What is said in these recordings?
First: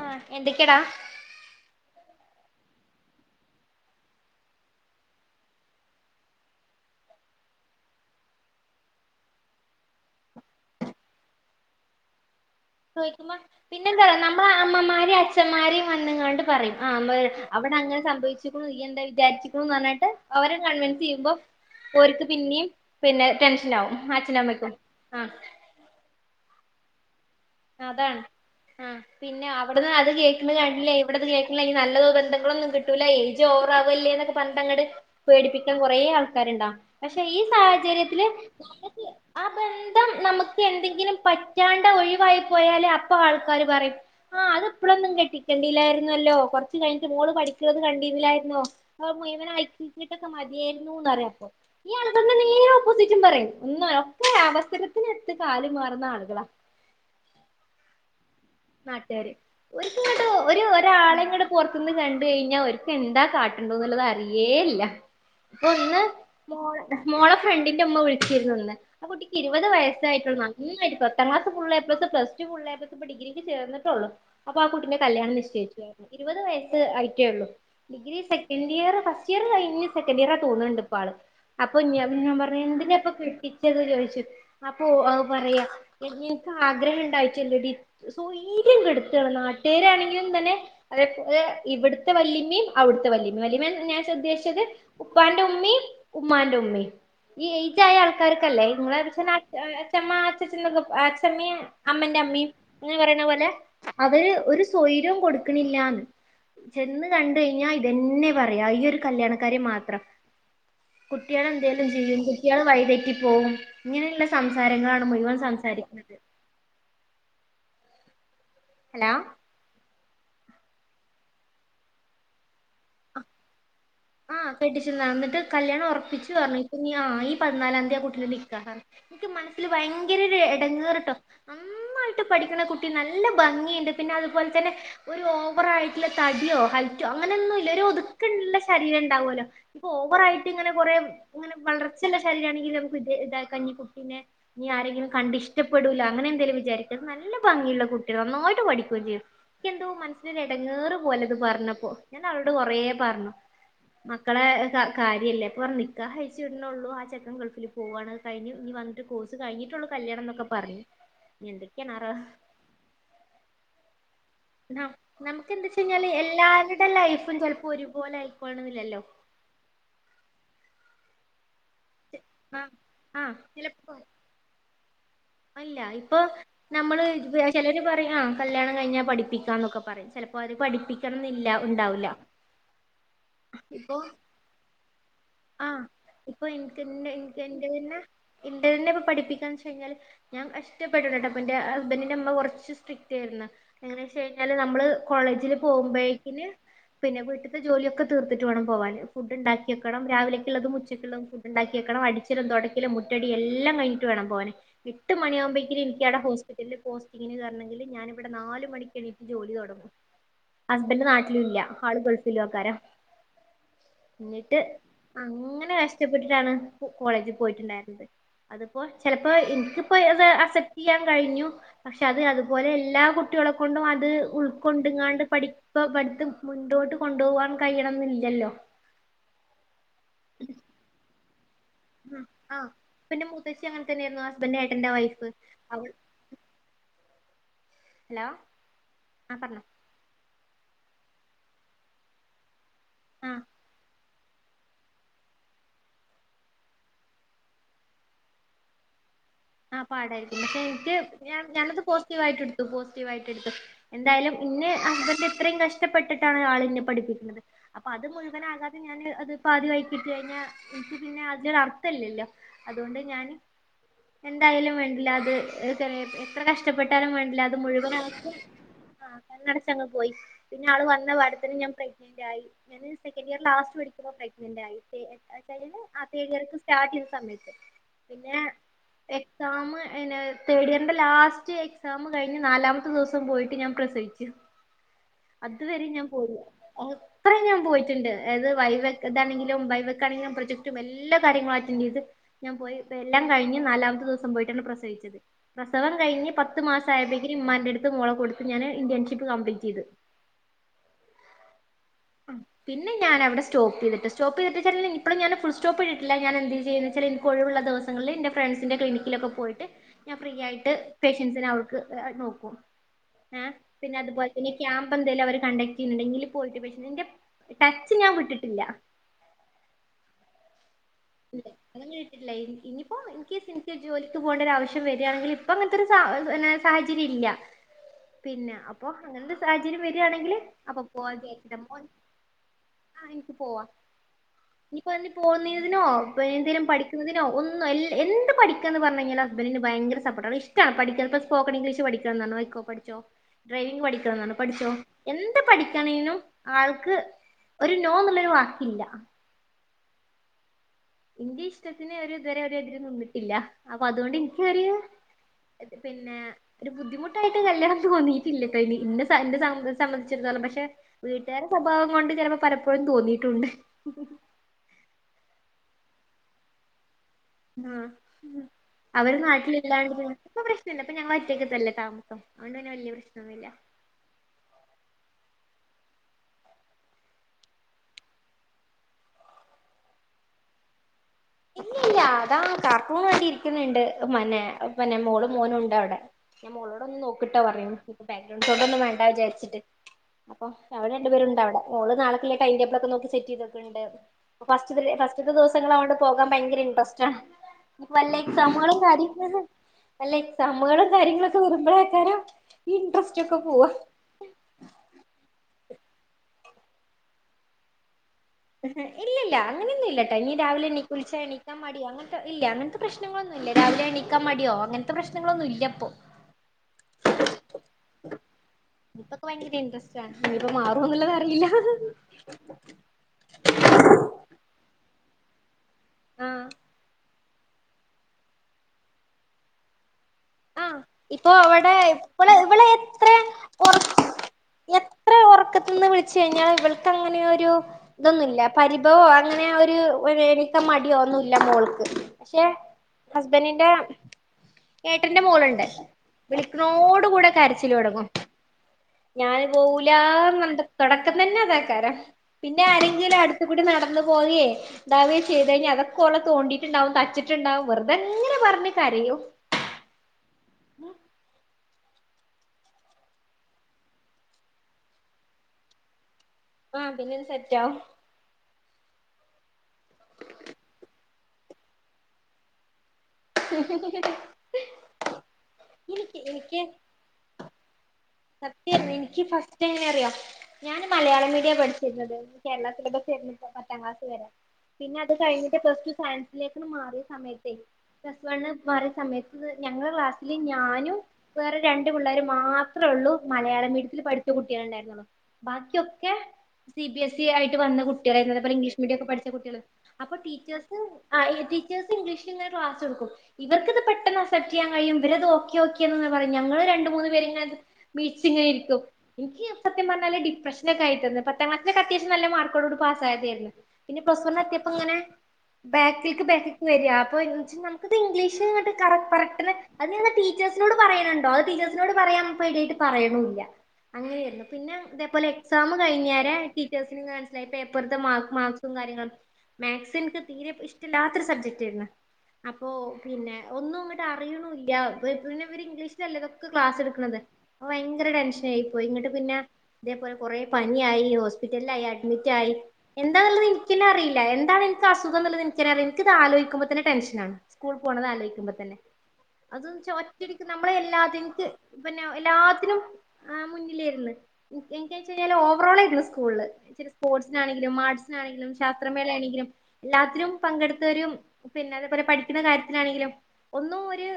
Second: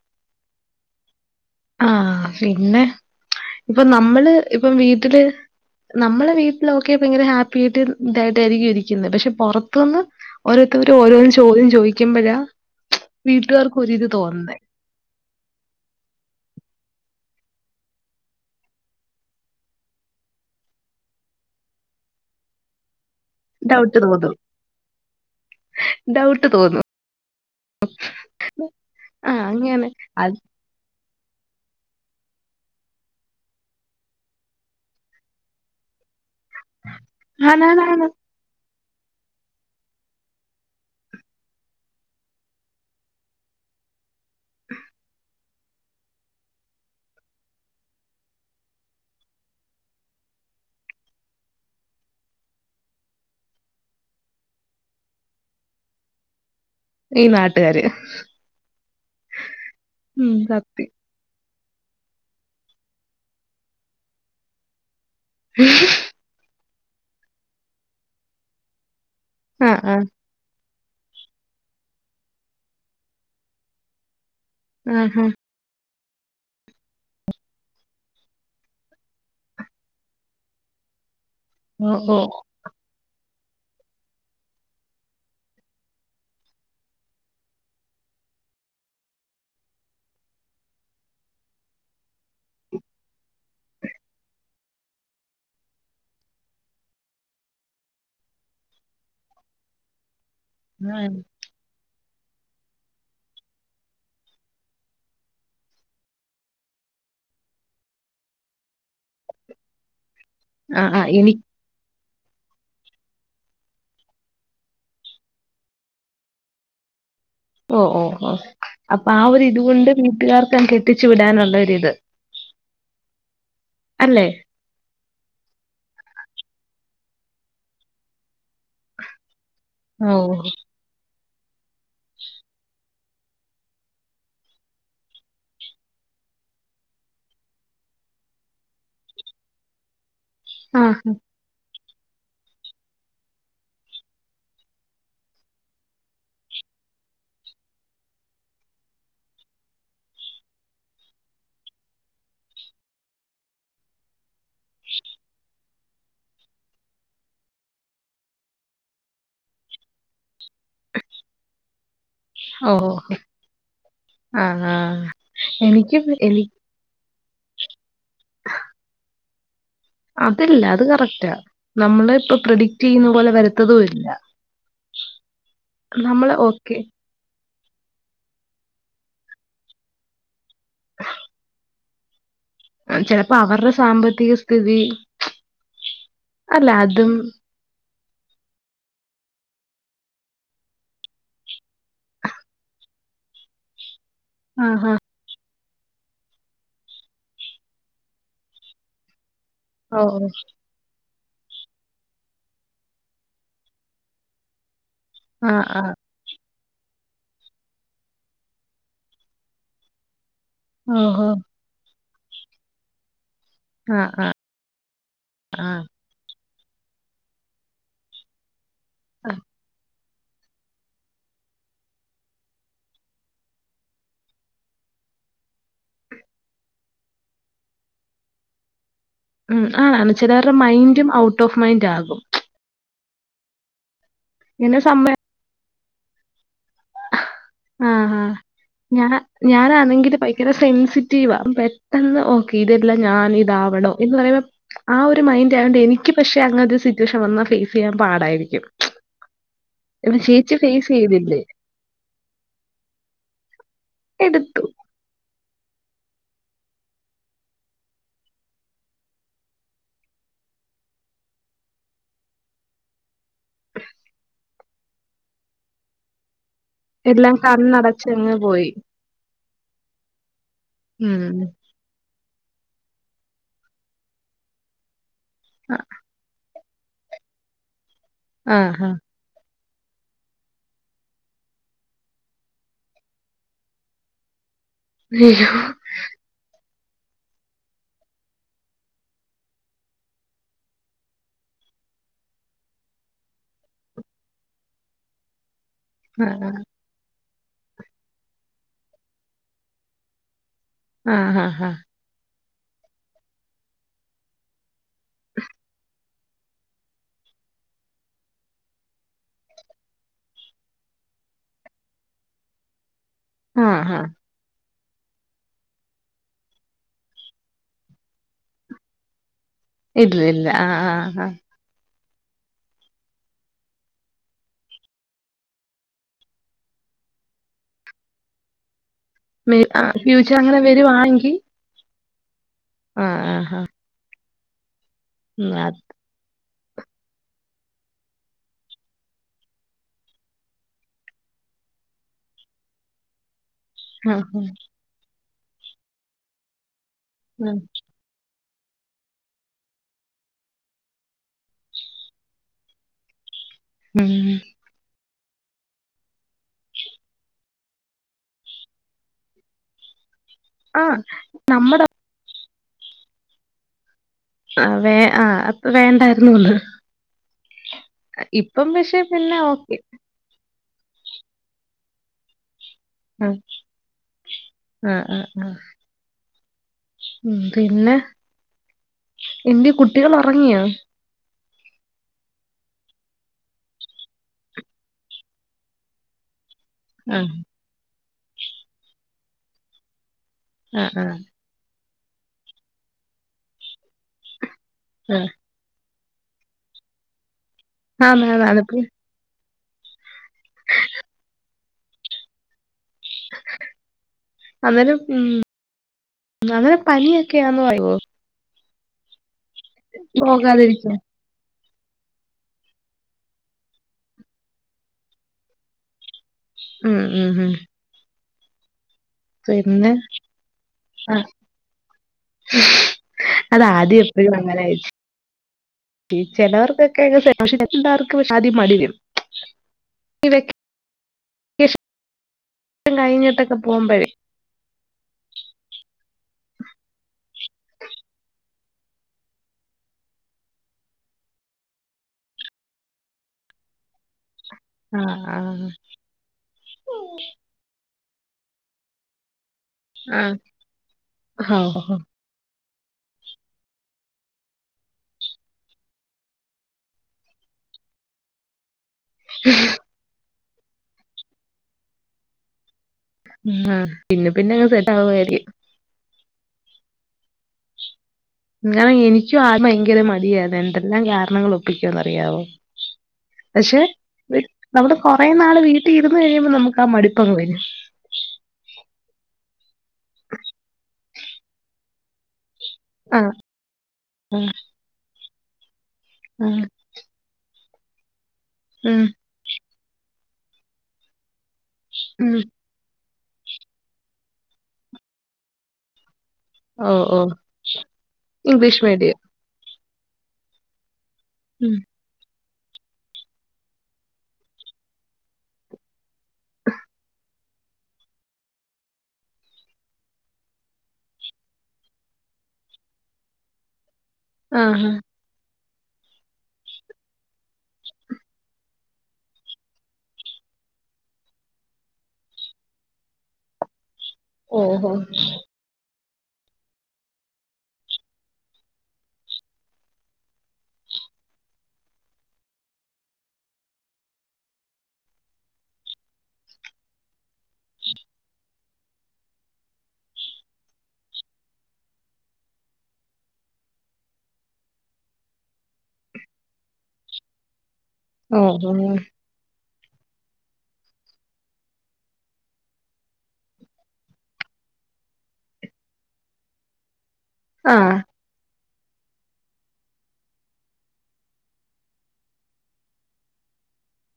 ആഹ് എന്തൊക്കെയെടാ ആഹ് പിന്നെ ഇപ്പൊ നമ്മള് ഇപ്പം വീട്ടില് നമ്മള് വീട്ടിലൊക്കെ ഭയങ്കര ഹാപ്പി ആയിട്ട് ഇതായിട്ടായിരിക്കും ഇരിക്കുന്നെ പക്ഷെ പുറത്തുന്ന് ഓരോരുത്തരു ഓരോരോ ചോദ്യം ചോദിക്കുമ്പഴ ചോയിക്കുമ്പ പിന്നെ എന്താ നമ്മ അമ്മമാര് അച്ച്ന്മാരെയും വന്നങ്ങാണ്ട് പറയും ആഹ് അവിടെ അങ്ങനെ സംഭവിച്ചിക്കുന്നു നീ എന്താ വിചാരിച്ചിക്കണന്ന് പറഞ്ഞിട്ട് അവരെ കൺവൻസ് ചെയ്യുമ്പോ ഓര്ക്ക് പിന്നേം പിന്നെ ടെൻഷനവും ഡൗട്ട് തോന്നും. അച്ഛനമ്മയ്ക്കും ആഹ് ഡൗട്ട് തോന്നു അതാണ് ആഹ് പിന്നെ അവിടുന്ന് അത് കേക്കുന്നകാട്ടിലെ ഇവിടന്ന് കേട്ടിലെങ്കിൽ നല്ലതൊ ബന്ധങ്ങളൊന്നും കിട്ടൂല്ല ഏജ് ഓറാവല്ലേ എന്നൊക്കെ പറഞ്ഞിട്ട് അങ്ങട് പേടിപ്പിക്കാൻ കൊറേ ആൾക്കാര്ണ്ടാ പക്ഷെ ഈ ആണാണാണ് സാഹചര്യത്തില് നമ്മക്ക് ആ ബന്ധം നമ്മക്ക് എന്തെങ്കിലും പറ്റാണ്ട ഒഴിവായി പോയാല് അപ്പ ആൾക്കാര് പറയും ആഹ് അത് ഇപ്പളൊന്നും കെട്ടിക്കേണ്ടില്ലായിരുന്നല്ലോ കൊറച്ച് കഴിഞ്ഞിട്ട് മോള് പഠിക്കണത് കണ്ടിരുന്നില്ലായിരുന്നോ അത് മുയിവനാക്കിട്ടൊക്കെ മതിയാരുന്നുന്നറിയും അപ്പൊ ഈ ആളുകളന്നെ നേരെ ഓപ്പോസിറ്റും പറയും ഒന്നും ഒക്കെ അവസരത്തിനൊത്ത് കാലു മാറുന്ന ആളുകളാ ഈ നാട്ടുകാര് നാട്ടുകാര് ഓർക്കിങ്ങട്ട് ഉം ഒരു സത്യം. ഒരാളെങ്ങട് പൊറത്ത്ന്ന് കണ്ട് കഴിഞ്ഞാ ഓർക്ക് എന്താ കാട്ടണ്ടന്നുള്ളത് അറിയേ ഇല്ല ഇപ്പൊ ഇന്ന് മോള മോളെ ഫ്രണ്ടിന്റെ ഉമ്മ വിളിച്ചിരുന്നു ഇന്ന് ആ കുട്ടിക്ക് ഇരുപത് ആഹ് ആഹ് വയസ്സായിട്ടൊള്ളു നന്നായിട്ട് പത്താം class, full A plus plus two, ഫുള്ളെ പ്ലസ് ഇപ്പൊ ഡിഗ്രി ക്ക് ചേർന്നിട്ടൊള്ളു അപ്പൊ ആ കുട്ടിന്റെ ആഹാ. കല്യാണം നിശ്ചയിച്ചുപറഞ് ഇരുപത് വയസ്സ് ആയിട്ടെഉള്ളൂ degree second year first year കഴിഞ് സെക്കൻഡ് ഇയറാ തോന്ന്ണണ്ട് ഇപ്പോ ആള് അപ്പൊ ഓഹ് ഞ്ഞം ഞാൻ ഓഹ് പറഞ്ഞ് എന്തിനാപ്പൊ കെട്ടി ച്ചത് ചോയിച്ചു അപ്പൊ അവ് പറയാ ഇൻക് ആഗ്രഹണ്ടായിട്ടല്ലെടി സോയിര്യം കെടുത്താണ് നാട്ടുകാരാണെങ്കിലും തന്നെ അതെഅത് ഇവിടുത്തെ വല്ലിമ്മീം അവിടുത്തെ വല്ലിമ്മീം വല്ലിമ്മന്ന് ഞാ ഉദ്ദേശിച്ചത് ഉപ്പാന്റെ ഉമ്മീം ഉമ്മാന്റെ ഉമ്മീംഈ ഏജ് ആയ ആൾക്കാര്ക്കല്ലേ ഇങ്ങളേച്ചേ ആഹ് അഛമ്മ അച്ചച്ചൻ ന്നൊക്കെ അച്ചമ്മയും അമ്മന്റെ അമ്മയും ന്ന് പറയണ പോലെ അവര് ഒരു സ്വയ്രോം കൊടുക്കണില്ലാന്ന് ചെന്ന് കണ്ട് കഴിഞ്ഞാ ഇതെന്നെ പറയാ ഈ ഒരു കല്യാണക്കാര്യം മാത്രം ആഹ് ആഹ് എനി കുട്ടികളെ എന്തേലും ചെയ്യും കുട്ട്യാള് വഴിതെറ്റി പോവും ഇങ്ങനെയുള്ള സംസാരങ്ങളാണ് മുഴുവൻ സംസാരിക്കുന്നത് ഓഹ് ഓഹ് ഓഹ് ഹലോ അപ്പാ ഒരിതുകൊണ്ട് വീട്ടുകാർക്കങ് കെട്ടിച്ചുവിടാനുള്ളൊരിത് അല്ലെ ആ കെട്ടിച്ചിന്നെ അന്നിട്ട് കല്യാണംഒറപ്പിച്ച് പറഞ്ഞു ഇപ്പനീ ആഹ് ഈ പതിനാലാം തിയ കുട്ടിന്റെ നിക്കാഹണ് എനിക്ക് മനസ്സിൽ ഭയങ്കര ഒരു ഓഹ് എടങ്ങേറ്ട്ടോ നന്നായിട്ട് പഠിക്കണ കു ട്ടി നല്ല ഭംഗിണ്ട് പിന്നെ അതുപോലെ തന്നെ ഒരു ഓവറായിട്ടുള്ള തടിയോ ഹയ്റ്റോ അങ്ങനെന്നുല്ല ഒരു ഒതുക്കള്ള ശരീരം ണ്ടാവുല്ലോ ഇപ്പൊ ഓവറായിട്ട് ഇങ്ങനെ കൊറേ ആഹ് ഇങ്ങനെ വളർച്ചല്ല ശരീരാണെങ്കി നമ്മക്ക് ഇ ഇതാക്കഞ്ഞിക്കുട്ടീനെ ഇനി ആരെങ്കിലും കണ്ട് ഇഷ്ടപ്പെടൂല അങ്ങനെ എന്തേലും വിചാരിക്ക നല്ല ഭംഗിള്ള കുട്ടിള നന്നായിട്ട് പഠിക്കും ചെയ്യും എനിക്കെന്തോ മനസ്സിനൊരിടങ്ങേറ് പോലത് പറഞ്ഞപ്പോ ഞാൻ അവളോട് കൊറേ പറഞ്ഞു. മക്കളെ കാര്യല്ലേ ഇപ്പ പറഞ്ഞു നിക്കാഹ് കഴിച്ച് ഇട്ണൊള്ളൂ ആ ചെക്കൻ ഗൾഫിൽ പോവാണ്. കഴിഞ്ഞ് ഇനി വന്നിട്ട് കോഴ്സ് കഴിഞ്ഞിട്ടൊള്ള കല്യാണം ന്നൊക്കെ പറഞ്ഞു ഇനി എന്തൊക്കെയാണ് അറോ ഓഹ് ഓഹ് ന നമുക്ക് എന്തച്ച എനിക്ക് കഴിഞ്ഞാല് എനി എല്ലാരുടെ ലൈഫും ചെലപ്പോ ഒരുപോലെ ആയിക്കോണന്നില്ലല്ലോ? അതില്ല അത് കറക്റ്റാ നമ്മള് ഇപ്പൊ ആഹ് പ്രഡിക്റ്റ് ചെയ്യുന്ന പോലെ ആഹ് വരുത്തതും ചിലപ്പോ ഇല്ല. അല്ല ഇപ്പൊ നമ്മള് ഓക്കെ നമ്മള് ചെലര് പറയും ആഹ് കല്യാണം കഴിഞ്ഞാ പഠിപ്പിക്കാന്നൊക്കെ പറയും ചെലപ്പോ അവര് പഠിപ്പിക്കണംന്നില്ല ഉണ്ടാവില്ല. ചെലപ്പം അവരുടെ ഇപ്പൊ സാമ്പത്തിക സ്ഥിതി ആഹ് ഇപ്പൊ അല്ല എനിക്ക് ന്നെ അതും എനിക്ക് എന്റെതന്നെ ഇന്റെതന്നെ ഇപ്പം പഠിപ്പിക്കാന്ന് വച്ച് കഴിഞ്ഞാല്. ഞാൻ കഷ്ടപ്പെട്ട്ട്ടോ അപ്പന്റെ ഹസ്ബൻറിന്റെ ഇമ്മ കൊറച്ച് സ്ട്രിക്റ്റ് എയിരിന്ന് എങ്ങനെ വെച്ചഴിഞ്ഞാല് നമ്മള് ആഹാ കോളേജില് പോകുമ്പോഴേക്കിന് പിന്നെ വീട്ടിത്തെ ജോലിയൊക്കെ തീർത്തിട്ട് വേണം പോവാന്. ഫുഡ് ണ്ടാക്കി ഓ വെക്കണം. ഓ. തും ഉച്ചക്ക്ള്ളതും ഫുഡ്‌ ണ്ടാക്കിവെക്കണം അടിച്ചിലും തൊടക്കലും മുറ്റടി എല്ലാം കഴിഞ്ഞിട്ട് വേണം പോവന്. എട്ട് ആ മണിയാവുമ്പഴേക്കിന് ആ ഇൻക്കവിടെ ഹോസ് പിറ്റലില് പോസ്റ്റിങ്ങിന് കേറണെങ്കില് ഞാനിവിടെ നാല് മണിക്ക് എണീട്ട് ജോലി തൊടങ്ങും. ഹസ്ബന്ഡറ് ഓഹോ നാട്ടിലുല്ല ആള് ഗൾഫിലേക്കാരം. ആ ആ ന്നിട്ട് ആ അങ്ങനെ കഷ്ടപ്പെട്ടിട്ടാണ് കോളേജിൽ പോയിട്ടുണ്ടായിരുന്നത്. അതിപ്പോ ആ. ചെലപ്പോ ഇൻക്കിപ്പോ അത് അക്സെപ്റ്റെയ്യാൻ കഴിഞ്ഞു. പക്ഷെ അത് അതുപോലെ എല്ലാ കുട്ടികളെ കൊണ്ടും അത് ഉൾക്കൊണ്ടിങ്ങാണ്ട്. പഠി ഇപ്പൊ അവിടുത്ത് മുന്നപോട്ട് കൊണ്ടുപോകാൻ കഴിയണംന്നില്ലല്ലോ ഉ ആതാണ് ചിലരുടെ മൈൻഡും ഔട്ട് ഓഫ് മൈൻഡ് ആകും. ആഹ് പിന്നെ മുത്തച്ചി അങ്ങനെ തന്നെയായിരുന്നു ഹസ്ബൻഡ എന്നെ ഏട്ടന്റെ സമ്മ വൈഫ്. അവ ആഹ ആ ഹലോ ഞാ ആ പറഞ്ഞോ ഞാനാണെങ്കില് ഭയങ്കര സെൻസിറ്റീവ. പെട്ടെന്ന് ഒ കേട് വരൂല ഞാൻ ആ ഇതാവണം. എന്ന് പറയുമ്പോൾ ആ ഒരു മൈൻഡ് ആയൊണ്ട് എനിക്ക് പക്ഷെ അങ്ങനത്തെ ഒരു സിറ്റുവേഷൻ വന്നാൽ ഫേസ് ചെയ്യാൻ പാടായിരിക്കും. ആ ഇത് പാടായിരിക്കും ചേച്ചി പക്ഷെ ഫേസ് എനിക്ക് ഞാ ചെയ്തില്ലേ ഞാനത് പോസിറ്റീവായിട്ട് എടുത്തു. പോസിറ്റീവ് ആയിട്ട് എടുത്തു. എന്തായാലും എടുത്തു ഇന്നെ അസ്ബന്റ് ഇത്രയും കഷ്ടപ്പെട്ടിട്ടാണ്. ആൾ ഇന്നെ പഠിപ്പിക്കുന്നത്. അപ്പൊ അത് മുഴുവനാകാതെ ഞാന് അത് പാതി വഴിക്കിട്ട് കഴിഞ്ഞാ എനിക്ക് പിന്നെ ഒരു അർത്ഥമല്ലല്ലോ? അതുകൊണ്ട് ഞാന്. ഉ [inaudible] എന്തായാലും വേണ്ടില്ല അത് എത്ര കഷ്ടപ്പെട്ടാലും എല്ലാം വേണ്ടില്ല അത് മുഴുവനക്ക്. കണ്ണടച്ചങ്ങ് പോയി ആഹ്ടച്ചങ്ങങ് പോയി. പിന്നെ ആള് വന്ന ഉം. പാടത്തന്നെ ഞാൻ പ്ര സെക്കൻ്റ് ഇയർ ലാസ്റ്റ് പഠിക്കുമ്പോ പ്രെഗ്ന്റ്ആയി [unintelligible] ആ സ്റ്റാർട്ട് ചെയ്യുന്ന സമയത്ത്. പിന്നെ ആഹ ആഹ് എക്സാം പിന്നെ തേർഡ് ഇയറിന്റെ ലാസ്റ്റ് എക്സാം കഴിഞ്ഞ് നാലാമത്തെ ദിവസം പോയിട്ട് ഞാൻ പ്രസവിച്ചു. [inaudible] അതുവരെ ഞാൻ പോയി. [inaudible] ഞാൻ പോയിട്ടുണ്ട് അത് വൈവ ഇതാണെങ്കിലും വൈവക്കാണെങ്കിലും പ്രൊജക്ടും എല്ലാ കാര്യങ്ങളും അറ്റൻഡ് ചെയ്ത്. ഞാൻ പോയി എല്ലാം കഴിഞ്ഞ് നാലാമത്തെ ദിവസം പോയിട്ടാണ് പ്രസവിച്ചത് പ്രസവം ആ കഴിഞ്ഞ് പത്തു മാസം സാഹബേി ഇമാന്റെടുത്ത് മോളെ കൊടുത്ത് ഞാന് ഇന്റേൺഷിപ്പ് കംപലീറ്റ് ചെയ്ത് ആഹ് ആഹ് ആ പിന്നെ ഞാനവിടെ സ്റ്റോപ്പ്യ്തി് സ്റ്റോപ്യത് വച്ച ഇപ്പളും ഞാ ഫുൾ സ്റ്റോ്പ്പ്ട്ടിട്ടില്ല ഞാ എന്ത് ചെയ്യ വച്ചാ കൊഴിവുള്ള ദിവസങ്ങളിൽ എന്റെ ഫ്രണ്ട്സിന്റെ ക്ലിനിക്കിലൊക്കെ പോയിട്ട് ഞാൻ ഫ്രീ ആയിട്ട് പേഷ്യൻസിനെ അവൾക്ക് നോക്കും ആ പിന്നെ അതുപോലെന്നെക്യാമ്പ്ന്തങ്കലും അവ കണ്ടക്ട് ചെയ്യുന്നുണ്ടെങ്കിൽ പോയിട്ട് പക്ഷ എന്റെ ടച്ച് ഞാൻ വിട്ടിട്ടില്ല വിട്ടിട്ടില്ല ആഹ് ആഹ് അതൊും വീട്ടില്ല [unintelligible] ഇൻ കേസ് എനിക്ക് ജോലിക്ക് പോകേണ്ട ഒരു ആവശ്യം വരികയാണെങ്കിൽ ഇപ്പൊ അങ്ങനത്തെ ഒരുരു സാഹചര്യംല്ല പിന്നെ അപ്പൊ അങ്ങനത്തെ സാഹചര്യം ആ ഫ്യൂച്ചർ വരുവാണെങ്കില് അങ്ങനെ അപ്പൊ പോവാ വരുവാണെങ്കിൽ ചച്ചട പോ ആ ആഹ് എനിക്ക് ആ ആ പോവാ ഇനിക്ക് അന്ന പോകുന്ന ഉം, അത് ഓ എന്തെങ്കലും പഠിക്കുന്നതിനോ ഒന്ന് എന്ത് പഠിക്കന്ന് പറഞ്ഞ കഴിഞ്ഞാൽ ഹസ്ബൻഡിന് ഭയങ്കര സപ്പോർട്ടാണ് ഇഷ്ടം പഠിക്കുന്നത് ഇപ്പോ സ്പോക്കൺ ഇംഗ്ലീഷ് പഠിക്കണംാണോയിക്കോ പഠിച്ചോ ഡ്രൈവിങ് ആ പഠിക്കണം എന്നാണ് ആ പഠിച്ചോ എന്ത് പഠിക്കണേനും ആൾക്ക് ഉം ഒരു നോ ന്നുള്ളയോ ആക്കില്ല ഇന്റെ ഇഷ്ടത്തിന് അവ ഇതുവരെ അവരെതിര് നിന്നിട്ടില്ല അപ്പൊ അതുകൊണ്ട് ഉം. എനിക്ക അറിയ അത് പിന്നെ ഒരു ബുദ്ധിമുട്ടായിട്ട് കല്യാണം തോയിട്ടില്ല ഇനി ഇന്ന സംബന്ധിച്ചിത്തളംക്ഷെ പക്ഷെ ആ വീട്ടുകാര നമ്മുടെ സ്വഭാവം കൊണ്ട് ചിലപ്പോ പലപ്പോഴും തോന്നിയിട്ടുണ്ട് ആ വേ ആ അപ്പ വേണ്ടായിരുന്നുന്ന് ആഹ് ഇപ്പം പക്ഷെ അവര് പിന്നെ നാട്ടില ഓക്കെ ഇല്ലാണ്ട് ല്ല അ ഞങൾ ഒറ്റക്കല്ല താമസം അതുകൊ തന്ന വലിയ പ്രശ്നല്ല ഉം ആഹ് ആഹ് ആഹ് ആഹ് ഉം പിന്നെ എന്ത്യെ കുട്ടികൾ ഇറങ്ങിയാ ഇല്ലില്ല അതാ കാർട്ടൂൺ കണ്ട് ഇരിക്കുന്നുണ്ട് മന്നെ പിന്നെ മോള് മോനും ഉണ്ട് അവിടെ ന് മോള് അവിന്ന് ആ നോക്കിട്ടോ പറയും ഇപ്പൊ ബാക്ക്ഗ്രൗണ്ട് ോട്ടൊന്നും വേണ്ടാ വിചാരിചിട്ട് അപ്പൊ ആ എവിടെ ആ രണ്ടുപേരുണ്ട് അവിടെ ഓള് നാളേക്കുള്ള ടൈം ടേബിൾ ഒക്കെ നോക്കീട്ട് സെറ്റുചെയ്യുന്നുണ്ട് ഫസ്റ്റ് പീരിയഡ് ആ ഫസ്ത്തെ ദിവസങ്ങള പോകാൻ ഭയങ്കര ഇൻട്രസ്റ്റ് ആണ് വല്ല അതാണ് അതാണ് എക്സാമുകളും കാര്യ അല്ല എക്സാമുകളും കാര്യങ്ങളൊക്കെ വരുമ്പോഴക്കാരം ഈ ഇൻട്രസ്റ്റ് ഒക്കെ പോവാ. അന്നേരം ഉം അങ്ങനെ പനിയൊക്കെയാന്ന് പറയവോ ഇല്ല ഇല്ലാ അങ്ങനൊന്നും ഇല്ല ട്ടോ ഇനി രാവിലെ എണക്ക് പോകാതിരിക്കാൻ വിളിച്ച എണക്ക് മടിയോ അങ്ങനത്തെ ഇല്ല അങ്ങനത്തെ പ്രശ്നങ്ങളൊന്നും ഇല്ല രാവില എണീക്കാൻ മടിയോ അങ്ങനത്തെ പ്രശ്നങ്ങളൊന്നും ഇല്ലപ്പോ ഉം ഉം ഉം ഇപ്പൊക്കെ ഭയങ്കര പിന്നെ ഇൻട്രസ്റ്റ് ആ നീപ്പ മാറുംന്നുള്ളത് അറിയില്ല അത ആദ്യം എപ്പോഴും അങ്ങനെയ ഈ ആഹ് ചിലവർക്കൊക്കെക്ഷാർക്ക്ക് ആദ്യം മടിവരും ആഹ് ഇപ്പൊ അവിടെ ഇപ്പളെ ഇവിടെ വെക്കേഷൻ എത്ര കഴിഞ്ഞിട്ടൊക്കെ പോകുമ്പോഴേ എത്ര ഉറക്കത്തിന്ന് വിളിച്ചു കഴിഞ്ഞാൽ ഇവൾക്ക് അങ്ങനെയൊരു ഇതൊന്നുല്ല പരിഭവോ അങ്ങനെ ഒരു എണിക്ക മടിയോ ഒന്നുല്ല മോൾക്ക് പക്ഷെ ഹസ്ബന്റിന്റെ ഏട്ടന്റെ മോള്ണ്ട് ആഹ് വിളിക്കുണോട് കൂടെ കരച്ചില് തൊടങ്ങും ഞാന് പോവൂലാന്ന് ആഹ് പർഞ്ഞിട്ട് തൊടക്കം തന്നെ ഹോ അതാക്കാരാ ഹോ പിന്നെ ആരെങ്കിലും അടുത്തുകൂടി നടന്നു പോകെ ഇതാവേ ചെയ്ത് കയിഞ്ഞാ അതൊക്കെ ഓളെ തോണ്ടിട്ടുണ്ടാവും തച്ചിട്ടുണ്ടാവും വെറുതെ ഇങ്ങനെ പറഞ്ഞ് കരയും ഉഹ്. ആഹ് പിന്നെ പിന്നെ അങ്ങ് സെറ്റാവു ആയിരിക്കും. ആഹ് പിന്നെ [unintelligible] സെറ്റാ ഞാൻ എനിക്കും ആദ്യം ഭയങ്കര മടിയായിരുന്നു എന്തെല്ലാം കാരണങ്ങൾ ഒപ്പിക്കോന്ന് അറിയാവോ. പക്ഷെ വീ നമ്മള് കൊറെ നാള് വീട്ടി ഇരുന്ന് എനിക്ക് കഴിയുമ്പോ നമ്മക്കാ മടിപ്പങ്ങ് വരും സത്യാരുന്ന് ഇനിക്ക് ഫസ്റ്റ് എങ്ങനെ അറിയോ ഞാൻ മലയാളം മീഡിയാ പഠിച്ചിരുന്നത് കേരളാ ആഹ് സിലബസാര്ന്ന്ട്ടോ പത്താം ക്ലാസ്സ് വരെ പിന്നെ അത് കഴിഞ്ഞിട്ട് പ്ലസ് ടു ആഹ് സയൻസിലേക്ക് മാറിയ സമയത്തേ പ്ലസ്സ് വണ്ണ് മാറിയ ഉം സമയത്ത് ഞങ്ങളെ ക്ലാസ്സില് ഞാനും വേറെ രണ്ട് പിള്ളേരും ഉം മാത് മാത്രോ ഉള്ളൂ മലയാള മീഡിയത്തിൽ പഠിച്ച കുട്ടികൾ ഉണ്ടായിരുന്നള്ളൂ ബാക്കിയൊക്കെ C O B O S E ആയിട്ട് വന്ന കുട്ട്യേളെ അത്പോലെ ഇംഗ്ലീഷ് മീഡിയൊക്കെ പഠിച്ച കുട്ട്യേള് അപ്പൊ ടീച്ചേഴ്സ് ആഹ് ഈ ഉം ടീച്ചേഴ്സ് ഇംഗ്ലീഷ് ഇങ്ങനെ ക്ലാസ്സ്‌ [unintelligible] ഇവർക്ക്ത് പെട്ടന്ന് അക്സെപ്റ്റ് ചെയാൻ കയ്യും ഇവരത് ഓക്കെ ഓക്കെ പറയും ഞങ്ങള് രണ്ട് മൂന്ന് പേര്ങ്ങനെ മിഴിച്ചിങ്ങനെയിരിക്കും. ഇനിക്ക് സത്യം പറഞ്ഞാല് ഡിപ്രഷനൊക്കെ ആയി തീർന്ന് പത്താം ക്ലാസ്സിലൊക്കെ അത്യാവശ്യം നല്ല മാർക്കോട് കൂടെ പാസ് ആയതായിരുന്നു പിന്നെ പ്ലസ് വൺ എത്തിയപ്പ ആഹ് ഇങ്ങനെ ബാക്കിൽക്ക് ബാക്കിൽക്ക് വെരാ അപ്പോ [unintelligible] ഇത് ഇംഗ്ലീഷ് ഇങ്ങട്ട് കറക്റ്റ് [unintelligible] അത് ഞങ്ങള് ടീച്ചേഴ്സിനോട് പറയണണ്ടോ അത് ടീച്ചേഴ്സിനോട് പറയാൻ പേടിയായിട്ട് പറയണൂല്ലാ അങ്ങനെയാ ഓ പിന്നെ ഓ ഇതേപോലെ എക്സാമ് കഴിഞ്ഞേരെ ടീച്ചേഴ്സിനെന്നെ മനസ്സിലായി പേപ്പറ്ത്തെ മാ മാർക്കും കാര്യങ്ങളൊക്കെ മാത് സ് ഇൻക്ക് തീരെ ഇഷ്ട്ടല്ലാത്തൊരു സബ്ജക്റ്റ് ആയിരുന്ന് അപ്പൊ പിന്നെ ഒന്നും ഇങ്ങട്ട് അറിയണൂല്ലാ എ പ് പിന്നെ ഇവര് ഇംഗ്ലീഷിലല്ലേ ഇതൊക്കെ ക്ലാസ്സ് എടുക്കണത് അപ്പ ഭയങ്കര ടെൻഷനായിയിപ്പോയി എന്നിട്ട് പിന്നെ ഇതേപോലെ കൊറേ പനിയായി ഹോസ്പിറ്റലിലായി അഡ്മിറ്റ് ആയി എന്താന്ന്ള്ളത് ഇൻക്കെന്നെ അറിയില്ലാ എന്താണ് ഇൻക്ക് അസുഖന്ന്ള്ളത് ഇൻക്കെന്നെ അറിയില്ലാ ഇൻക്കത് ആലോചിക്കുമ്പോ തന്നെ ടെൻഷനാ സ്കൂള് പോണത് ഓ ആലോചിക്കുമ്പോ ഓ തന്നെ അത്‌ന്നെച്ചാ ഒറ്റടിക്ക് നമ്മളെ എല്ലാതിൻക്ക് പിന്നെ എല്ലാത്തിനും ആഹ് മുന്നിലേരുന്നു ഇൻക്ക് ഇൻക്കെച്ചാല് ഓവറോൾ ആയിരുന്നു സ്കൂളില് സ്പോർട്സിനാണങ്കിലും ആഹ് ആർട്സിനാണെങ്കിലും ശാസ്ത്രമേള ആണെങ്കിലും എല്ലാത്തിനും പങ്കെടുത്തുവരും പിന്നെ അതേപോലെ പടിക്ക് ക്കണ കാര്യത്തിനാണെങ്കിലും ഒന്നും ഒരു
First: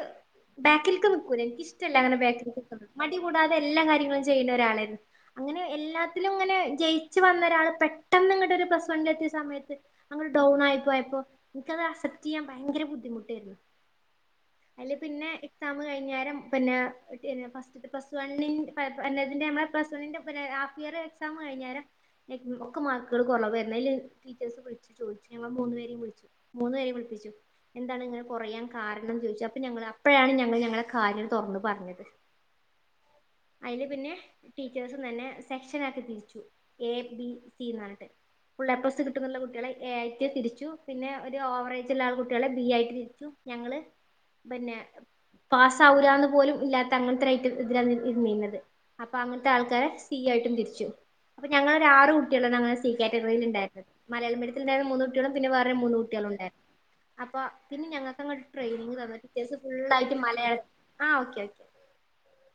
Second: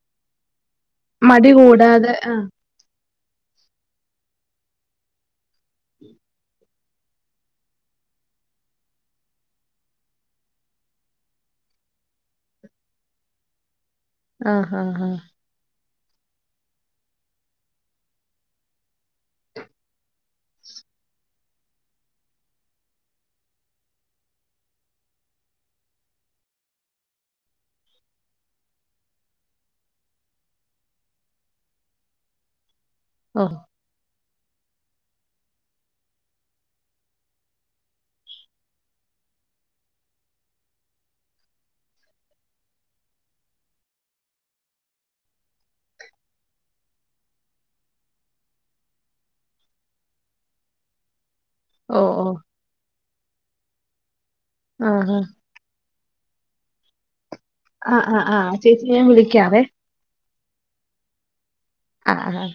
ബാക്കിൽക്ക് നിക്കൂലാ മടി എനിക്കിഷ്ട്ടല്ല കൂടാതെ അങ്ങനെ ബാക്കിൽ മടി കൂടാതെ എല്ലാ കാര്യങ്ങളും ചെയ്യുന്ന ഒരാളായിരുന്നു അങ്ങനെ എല്ലാത്തിലും ഇങ്ങനെ ജയിച്ചു വന്ന ഒരാള് പെട്ടെന്ന് ഇങ്ങട്ട് ഒരു പ്ലസ് വൺ എത്തിയ സമയത്ത് അങ്ങട് ഡൗൺ ആയി പോയപ്പോ എനിക്കത് അസപ്റ്റെയ്യാൻ ഭയങ്കര ബുദ്ധ് ബുദ്ധിമുട്ടായിരുന്നു ആഹ് അല്ലേ ആഹ് ആഹ് പിന്നെ എക്സാം കഴിഞ്ഞാരം പിന്നെ [unintelligible] ഫസ്റ്റ് പ്ലസ് വണ്ണി [unintelligible] പ്ലസ് വണ്ണിന്റെ [unintelligible] ഫസ്റ്റ് ഇയർ എക്സാം കഴിഞ്ഞാരം ഒക്കെ മാർക്കള് കൊറവായിരുന്ന് അയില് ടീച്ചേഴ്സ് വിളിച്ചു ചോദിച്ചു ഞങ്ങളെ മൂന്ന് പേരെയും വിളിച്ചു ചോയിച്ച് മൂന്ന് പേരേം വിളിപ്പിച്ചു എന്താണ് ഇങ്ങനെ കൊറയാൻ കാരണം ചോദിച്ച് അപ്പൊ ഞങ്ങള് അപ്പഴാണ് ഞങ്ങള് ഞങ്ങളെ കാര്യം തൊറന്ന് പറഞ്ഞത് ആഹ് അയില് പിന്നെ ടീച്ചേഴ്സും തന്നെ സെക്ഷൻ ആക്കി തിരിച്ചു എ ബി സീന്ന് പറഞ്ഞിട്ട് ഫുള്ള എപ്ലസ് കിട്ടുന്നുള്ള കുട്ടികളെ എ ആയിട്ട് തിരിച്ചു. പിന്നെ ഒരു ഓവറേജ് ഉള്ള കുട്ടി കുട്ടികളെ ബി ആയിട്ട് തിരിച്ചു. ഞങ്ങള്ൾ പിന്നെ പാസ്സാവുല്ലന്ന് പോലും ഇല്ലാത്ത അങ്ങനത്തൊരു ഐറ്റത്തില ഇതില ന ഇരുന്നിന്നത്. അപ്പൊ അങ്ങനത്തെ ആൾക്കാരെ സി ആയിട്ടും തിരിച്ചു അപ്പൊ ഞങ്ങളൊ ഓ ആറ് ഓ കുട്ടികളാണ് ഞങ്ങടെ സി കാറ്റഗറിൽ ഉണ്ടായിരന്നത് മലയാള മീഡിയ [unintelligible] ആഹ് മൂന്നുകുട്ടികളുംപിന്നെ വേരെ മൂന്ന്കുട്ടികളും ഉണ്ടായിരുന്നു. അപ്പൊ പിന്നെ ആഹ് ഞങ്ങൾക്ക് ആഹ് അങ്ങോട്ട് ആഹ് ചേച്ചി ട്രെയിനിങ് ഞാൻ തന്നിട്ട് അത്യാവശ്യം വിളിക്കാവേ ഫുൾയിട്ട് മലയാളം ആ ഓക്കെ ഓക്കെ. ആ ആ